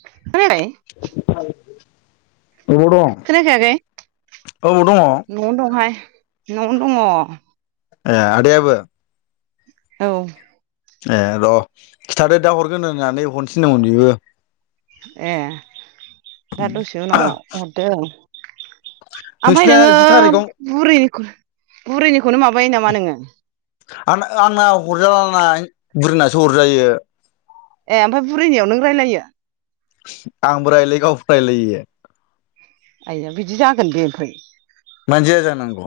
[unintelligible] अबाव दं? खोनायाखै आगै? औ दङ न'आवनो दंहाय न'आवनो दङ। ए आदायाबो? औ। ए र' खिथादो दा हरगोन होननानै हरनो थिनदोंमोन बेबो। ए दा दसे उनाव हरदो औ। ओमफ्राय नोंसिना नोङो जि थारिखआव बुरैनि बुरैनिखौनो माबायो नामा नोङो? आं आंना हरजालाना बुरिनासो हरजायो। ए ओमफाय बुरिनायाव नों रायलायो? आंबो रायलायो गावबो रायलायो। आइया बिदि जागोन बे ओमफाय? मानो जाया जानांगौ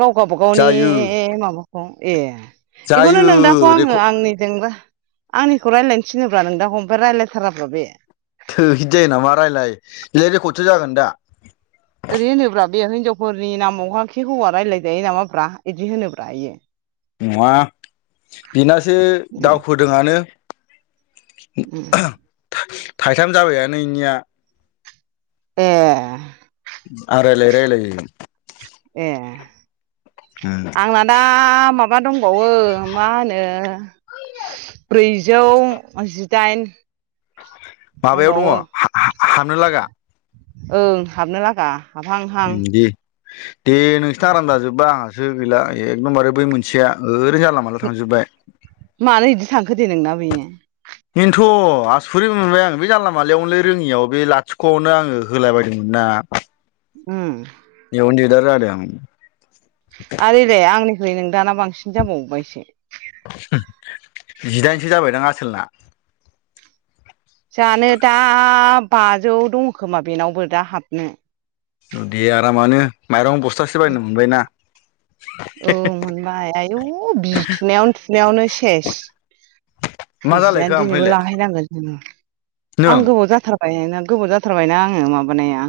गाव गाबागावनि जायो माबाखौ ए। एखौनो जायो नोंदाखौ आङो रेकर्ड आंनिजोंबो आंनिखौ रायलायनो थिनोब्रा नोंदाखौ ओमफ्राय रायलायथारा ब्रा बे। थोद इदि जायो नामा रायलाय बिलाय रेकर्डसो जागोन दा। ओरै होनो ब्रा बे हिनजावफोरनि नामावहा खि हौवा रायलायजायो नामा ब्रा बिदि होनोब्रा इयो। नङा बेनासो दावखोदोंआनो। [inaudible] थाइ-थाइथाम जाबायानो इनिया ए आं‌ रायलायै रायलायै। ए आंना दा आ माबा दंबावो मा होनो ब्रैजौ जि दाइन। माबायाव दङ हा-हा-हाबनो लागा? ओं हाबनो लागा हाबहांहां। दे दे नोंसोरना आराम जाजोब बा आंहासो गैला एखदमबारे बै मोनसेया ओरैनो जानला मानला थांजोबबाय। मानो इदि थांखो दे नोंना बेयो? बेनोथ' आसरिट मोनबाय आं बे जानला मोनलायावनोलै रोङियाव बे लाथिख'आवनो आङो होलाबायदोंमोन ना। उम। बेयावनो दिगदार जादों। आरो इलाय आंनिखुइ नोंदाना बांसिन जाबावबायसो। जिदाइनसो जाबायदां आसोलना? जानो दा बाजौ दं खोमा बेनावबो दा हाबनो। दे आरामानो माइरं बस्थासे बायनो मोनबायना। औ मोनबाय आयु बिजि थुनायावनो थुनायावनो सेस। मा जालायखो बिजियानो दिनैबो ओमफ्रायलाय लाहैनांगोनसोनो नों आं गोबाव जाथार बायना गोबाव जाथारबायना आङो माबानाया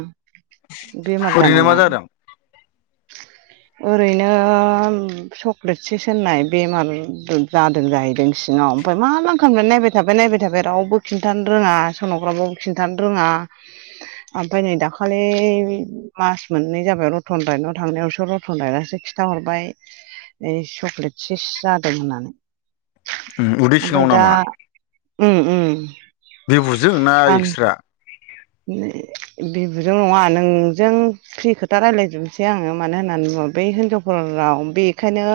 बेमार ओरैनो मा जानाया जादों ओरैनो चक्लेट सिस होननाय बेमार। जादों जाहैदों सिङाव ओमफ्राय मा मा खामनो नायबाय थाबाय नायबाय थाबाय रावबो खिन्थानो रोङा सन'ग्राबाव खिन्थानो रोङा आमफ्राय नै दाखालि मास मोननै जाबाय रतन - थांनायावसो रतन दानानैसो खिथाहरबाय। ओइ चक्लेट सेस जादों होननानै। उदै सिङाव आमफाय दा नामा ओ ओ। बेबुजों ना एक्सट्रा? बिबुजों नङा नोंजों। फ्रि खोथा रायलायजोबनोसै आङो मानो होननानै बै हिनजावफोरा बेखोनो।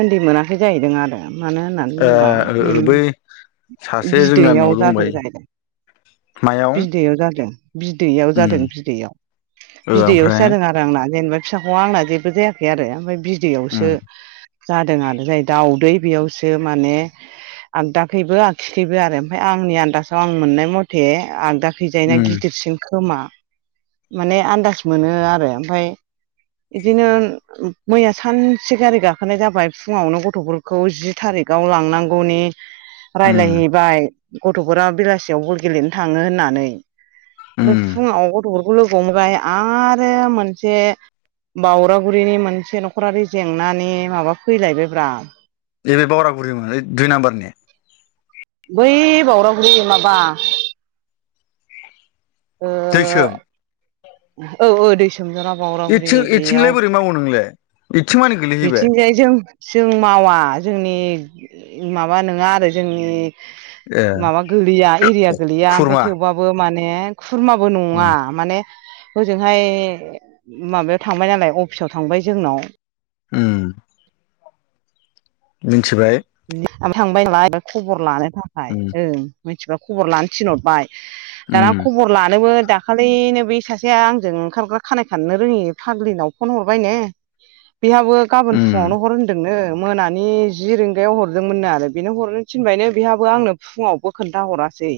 ओन्दै मोनाखै जायैदों आरो। मानो होननानै ओ बुङोबा ओ बै सासे जों बिदैयाव गामियाव जादों दंबाय जाहैदों। मायाव। दैयाव जादों बिदैयाव जादों बिदैयाव बिदैआवसो ओमफ्राय जादों आरो। आंना जेनेबा फिसाख'आ आंना जेबो जायाखै आरो आमफ्राय बिदैआवसो। जादों आरो जाय दाउदै बेयावसो माने। आगदाखैबो आगिखैबो आरो आमफाय आंनि आन्दासाव आं मोननाय मथे आगदा। फैजाय ना गिदिरसिन खोमा माने आन्दास मोनो आरो आमफाय। इदिनो। ओ मैया सानसे गारि गाखोनाय जाबाय फुङावनो गथ'फोरखौ जि थारिआव लांनांगौनि। रायलायहैबाय गथ'फोरा बेलासियावबो गेलेनो थाङो होननानै। बे फुङाव गथ'फोरखौ लोगो हमबाय आरो मोनसे। बावरागुरिनि मोनसे न'खरारि बे जेंनानि माबा फैलायबायब्रा। ए बे बावरागुरिमोन ओ दुइ नाम्बारनि? बै बावरागुरि माबा? ओ दैसोम औ औ दै सोमजोना बाव। एथिं एथिंलाय बोरै मावो नोंलाय इथिंमानि। बिथिंजाय जों जों मावा जोंनि माबा नङा आरो जोंनि। ए माबा गोलैया एरिया गोलैया आमफाय खुरमा थेवबाबो माने। खुरमाबो नङा उम माने। हजोंहाय माबायाव थांबाय नालाय अफिसाव थांबाय जोंनाव। ओ। दिनथिबाय। आं थांबाय नालाय खबर लानो थाखाय उम ओ मानथिफ्रा खबर लानो थिनहरबाय। दा उम ख। बर लानोबो दाखालिनो बे सासेया आंजों ओंखारग्रा खानाय खानो रोङि फाग्लिनाव फन हरबाय नो। [inaudible] बेआवबो गाबोन फुङावनो उम हर होनदोंनो मोनानि जि रिं। बेव हरदोंमोननो आरो बेनो हरनो थिनबायनो आंनो फुङावबो खोन्था हरासै।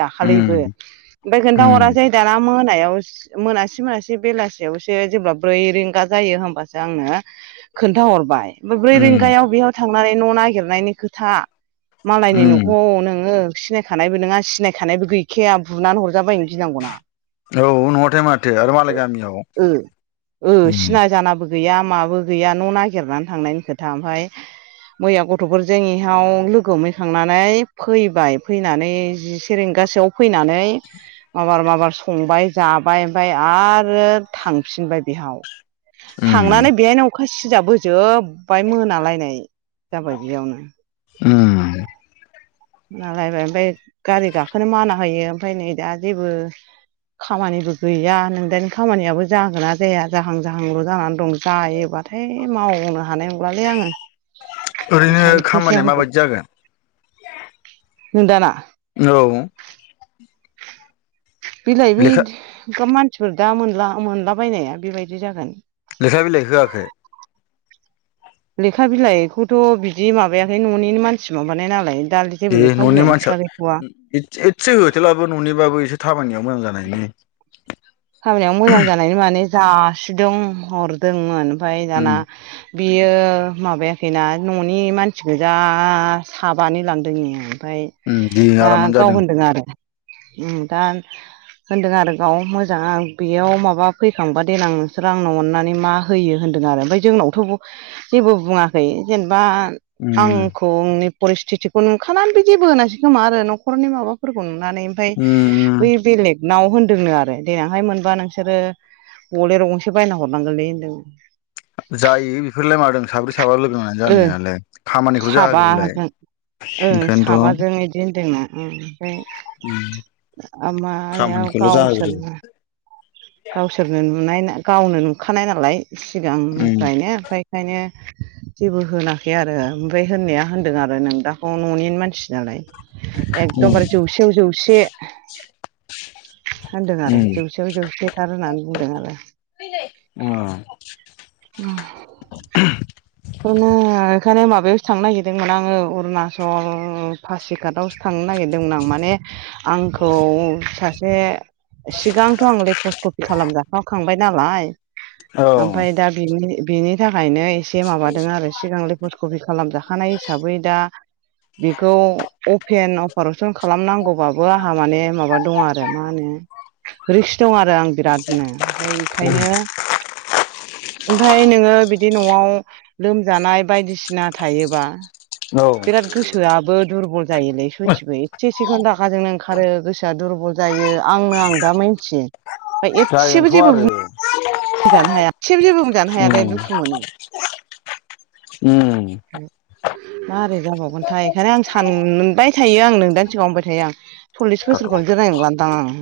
दाखालिबो उम आमफाय उम खोन्थाहरासै दाना मोनायाव जि। मोनासि मोनासि बेलासियावसो जेब्ला ब्रै रिंगा जायो होमबासो आंनो। खोन्थाहरबाय। ब्रै उम रिंगायाव बेयाव थांनानै न' नागिरनायनि खोथा मालायनि उम न'खौ नोङो। सिनायखानायबो नोङा सिनायखानायबो गैखाया बुनानै हरजाबाय नो गिनांगौना। औ नङाथाय माथो आरो मालाय गामियाव ओ ओ उम सिना जानाबो। गैया माबो गैया न' नागिरनानै थांनायनि खोथा आमफाय। मैया गथ'फोरजों इहाव लोगो हमहैखांनानै फैबाय फैनानै जिसे रिंगासोआव। फैनानै। माबार माबार संबाय जाबाय आमफाय आरो थांफिनबाय बेहाव। उम थांनानै बेहायनो अखा सिजाबोजोब्बाय मोनालायनाय। जाबाय बेयावनो। उम नालायबाय ओमफ्राय गारि गाखोनो माना होयो ओमफ्राय नै दा जेबो। खामानिबो गैया नोंदानि खामानियाबो जागोन ना जाया जाहां जाहांल' जानानै दं। जायोबाथाय मावनो हानाय नंलालै आङो ओरैनो ओंखारसैसो खामानिया आंबो। माबायदि जागोन निदाना। औ। बिलाइ बि लेखा [unintelligible] मानसिफोर दा मोनला मोनलाबायनाया बेबायदि जागोन। लेखा बिलाइ होआखै? लेखा बिलाइखौथ' बिदि माबायाखै न'निनो मानसि माबानाय नालाय दा। जेबो ए लेखा ननि बिलाइनि खोथा गैथ'वा मानसिया एसे होथेलाबो न'निबाबो एसे थाबायनायाव मोजां जानायनि। खामानियाव मोजां जानायनि माने जासिदों हरदोंमोन। ओमफाय उम दाना बियो माबाया। खैना न'नि मानसिगोजा साबानि लांदोंनो ओमफ्राय। उम दे दा आरामानो गाव जादों होनदों आरो उम दा होनदों आरो गाव मो दा बेयाव माबा फैखांबा देनां नोंसोर आंनो अननानै मा होयो होनदों आरो ओमफ्राय जोंनावथ'। जेबो बुङाखै जेनेबा उम आंखौ [unintelligible] परिस्थिथिखौ नुखानानैबो जेबो होनासै खोमा आरो न'खरनि माबाफोरखौ नुनानै। ओमफाय उम उम बै बेलेग नाव होन्दोंनो आरो। देनांहाय मोनबा नोंसोरो बलेर गंसे बायना हरनांगोनलै होनदों। जायो बेफोरलाय मादों साब्रै साब्र लोगो नांनानै ओ जानायालाय खामानिखौल' जाहोग्रोलाय। साबाजों ओं ओंखायनोथ' साबाजों इदि होन्दोंनो अम ओमफाय। आमा [unintelligible] खामानिखौल' जाहोग्रो गावसोरनो। गावसोरनो नुनाय गावनो नुखानाय नालाय उम सिगांनिफ्रायनो ओमफ्राय। ओंखायनो जेबो होनाखै आरो ओमफ्राय होननाया होनदों आरो नोंदाखौ न'नि मानसि नालाय। उम एकदमबारे जौसेयाव जौसे होनदों आरो। उम जौसेयाव जौसे थार होननानै बुंदों आरो। [unintelligible] [unintelligible] बेफोरनो बेखायनो माबायावसो थांनो नागिरदोंमोन आङो अरुणाचल पासिघाटआव नागिरदोंमोन आं माने आंखौ सासे। सिगांथ' आं लेपसकफि खालामजाखाखांबाय नालाय औ ओमफाय दा। बिनि बेनि थाखायनो एसे माबादों आरो सिगां लेफस कबि खालामजाखानाय हिसाबै दा। बेखौ अपेन अपारशन खालामनांगौबाबो आंहा माने माबा दं आरो मा होनो? रिक्स दं आरो आं बिरादनो ओमफ्राय। ओंखायनो ओमफाय नोङो बिदि न'आव। लोमजानाय बायदिसिना थायो बा। औ। गोसोआबो दुरबल जायोलै सयथिबो एसे एसेखोनो रागा जोंनो ओंखारो गोसोआ दुरबल। जायो आंनो आं दा मिथियो ओमफाय एसेबो जागोनथ' जेबो आरो बुं बुंजानो हाया ए जेबो बुंजानो हाया दे उम दुखु मोनो। उम मारोरै जाबावगोनथाय बेखायनो आं सान मोनबाय थायो आं नोंदानि सिगां होनबाय थायो आं। सल्लिस बोसोरखौनो जोनाय नंलादां आं।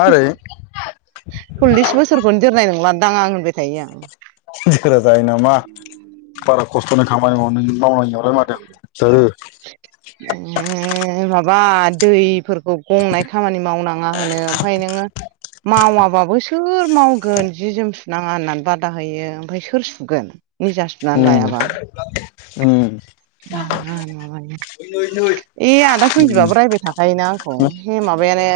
मारै। सल्लिस बोसोरखौनो जोरनाय नंला दांआं होनबाय थायो आं। जखा जायो नामा बारा खस्थ'नो खामानि माव मावनाय। मादों जोरो। [unintelligible] उम माबा दैफोरखौ गंनाय खामानि मावनाङा होनो ओमफाय नोङो। मावाबाबो सोर मावगोन जि जोम सुनाङा होननानै बादा होयो ओमफ्राय सोर सुगोन। निजा सुनानै उम लायाबा। उम। [unintelligible] नै नै। ए आदा सनजिबआबो रायबाय थाखायोना आंखौ हे माबायानो।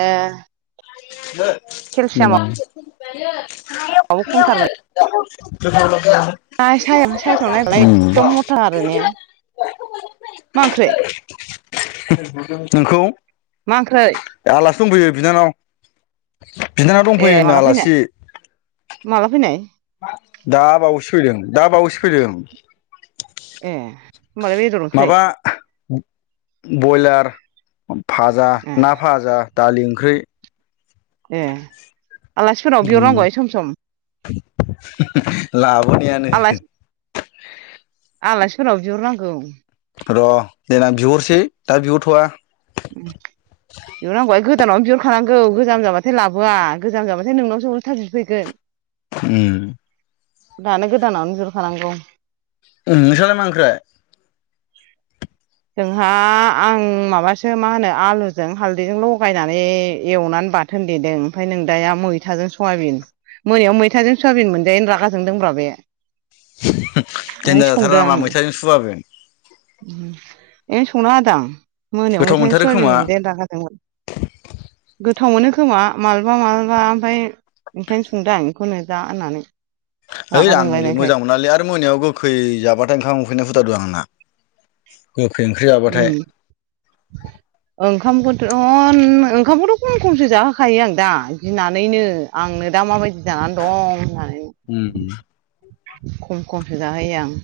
[unintelligible] दाबो खमथारमोन। [unintelligible] [unintelligible] दा सा साइसआव नायबालाय उम एखदम मथा आरो ने मा ओंख्रै। नोंखौ। मा ओंख्रै। आलासि दंफैयो बिनानाव। बिनानाव ए दंफैयो होनदों माला फैनाय आलासि। माला फैनाय दा बावैसो फैदों दा बावैसो फैदों। ए। होमबालाय बेदर ओंख्रि माबा बयलार भाजा ए ना भाजा। दालि ओंख्रै। ए आलासिफोरनाव बिहरनांगौहाय सम सम। लाबोनायानो। आलासि आलासिफोरनाव बिहरनांगौ। र' देनां बिहरसै दा बिहरथ'आ। उम बिहरनांगौहाय गोदानावनो बिहरखानांगौ गोजाम जाबाथाय लाबोआ गोजाम जाबाथाय। नोंनावसो उल्था बिफैगोन। उम। दानो गोदानावनो बिहरखानांगौ। उम नोंसालाय मा ओंख्रै। जोंहा आं माबासो मा होनो आलुजों हालदैजों लगायनानै एवनानै बा थोनदेदों ओमफ्राय नों दाया मैथाजों सयाबिन। मोनायाव मैथाजों सवाबिन मोनजायैनि रागाजोंदों ब्रा बे। ओंखाय देनजार जाथारा संदों नामा आंङो। मैथाजों सुबाबो ए संना होदों आं मोनायाव गोथाव मैथाजों मोनथारो सयाबिन खोमा मोनजायैनि रागा। गोथाव मोनो खोमा मालाबा मालाबा ओमफाय। ओंखायनो संदों आं बेखौनो जा होननानै। ओइ रागा आं हलै जोंलायनायखाय मोजां मोनालै आरो मोनायाव गोखै जाबाथाय ओंखाम उखैनाय फुथारदों आंना। गोखै ओंख्रि जाबाथाय। ओंखामखौनोथ' ओंखामखौथ' खम खमसो जाहोखायो आं दा गिनानैनो। आंनो दा माबायदि जानानै दं होननानै। [unintelligible] खम खमसो जाहोयो आं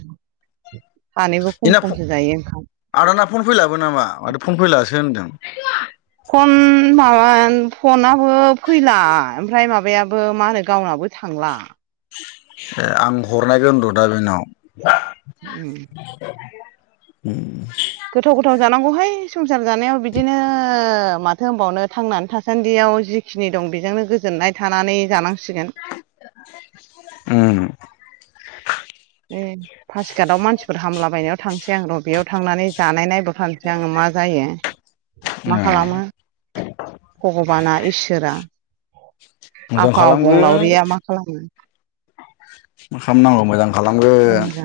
सानैबो इना खम खमसो जायो ओंखाम। आदाना फन फैलाबो नामा माथो फन फैलासो होनदों। फन माबा फनाबो फैला ओमफ्राय माबायाबो मा होनो गावनाबो थांला। ए आं हरनायगोनर' दा बेनाव [unintelligible] [inaudible] गोथाव गोथाव जानांगौहाय संसार जानायाव बिदिनो माथो होनबावनो थांनानै थासान्दियाव जि खिनि दं बेजोंनो गोजोननाय थानानै जानांसिगोन। उ [unintelligible] पासिकाटआव मानसिफोर हामलाबायनायाव थांसै आं र' बेयाव थांनानै जानाय नायबो थसै आङो मा जायो। मा ए खालामो? भगबाना इसोरा। मोजां खालामगोन आफाबंलावरिया मा खालामो? म खालामनांगौ मोजां उ द [inaudible]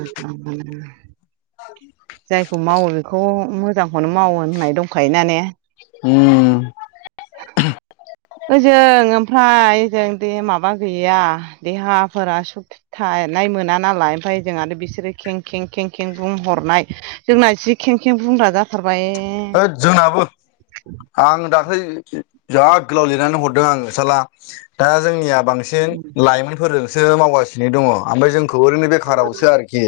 औ [inaudible] जायखौ मावो बेखौ मोजांखौनो मावो होननाय दंखायो ना ने? [unintelligible] ओजों ओमफ्राय ओजों दे माबा गैया देहाफोरा सख थानाय मोना नालाय ओमफफ्राय जोंह आरो बिसोरो खें खें खें खें बुं हरनाय जोंना जि खें खें बुंग्रा जाथारबाय। होद जोंनाबो। आं दाख्लै जाहा गोलाव लिरनानै हरदों आं नसाला दा जोंनिया बांसिन बांसिन लाइमोनफोरजोंसो मावगासिनो दङ ओमफ्राय जोंखौ ओरैनो बेखारावसो आरोखि।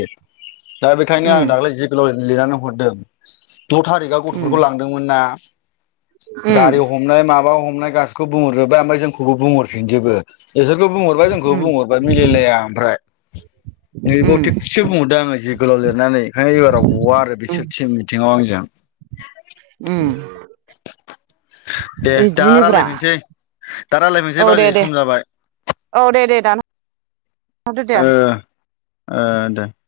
दा बेखायनो आं उम दाख्लै जे गोलाव लिरनानै हरदों द' थारिकआव उम गथ'फोरखौ लांदों। [unintelligible] हमनाय उम माबा हमनाय गासिखौ बुंहरजोबा ओमफ्राय जोंखौबो बुंहरफिनजोबो। बिसोरखौ बुंहरबाय जोंखौ उम बुंहरबाय मिलायलाया ओमफ्राय। उम नैबाव [unintelligible] दा आङो जे गोलाव लिरनानै ओंखायनो एबाराव गवा आरो उम बिसोर टिम मिथिङाव आंजों। उम [inaudible] दे दा इदिनोब्रा रायज्लायफिनसै दा राय्लायफिनोसै औ दे बाजै दे सम जाबाय। औ दे दे दाना ओ ओ [unintelligible]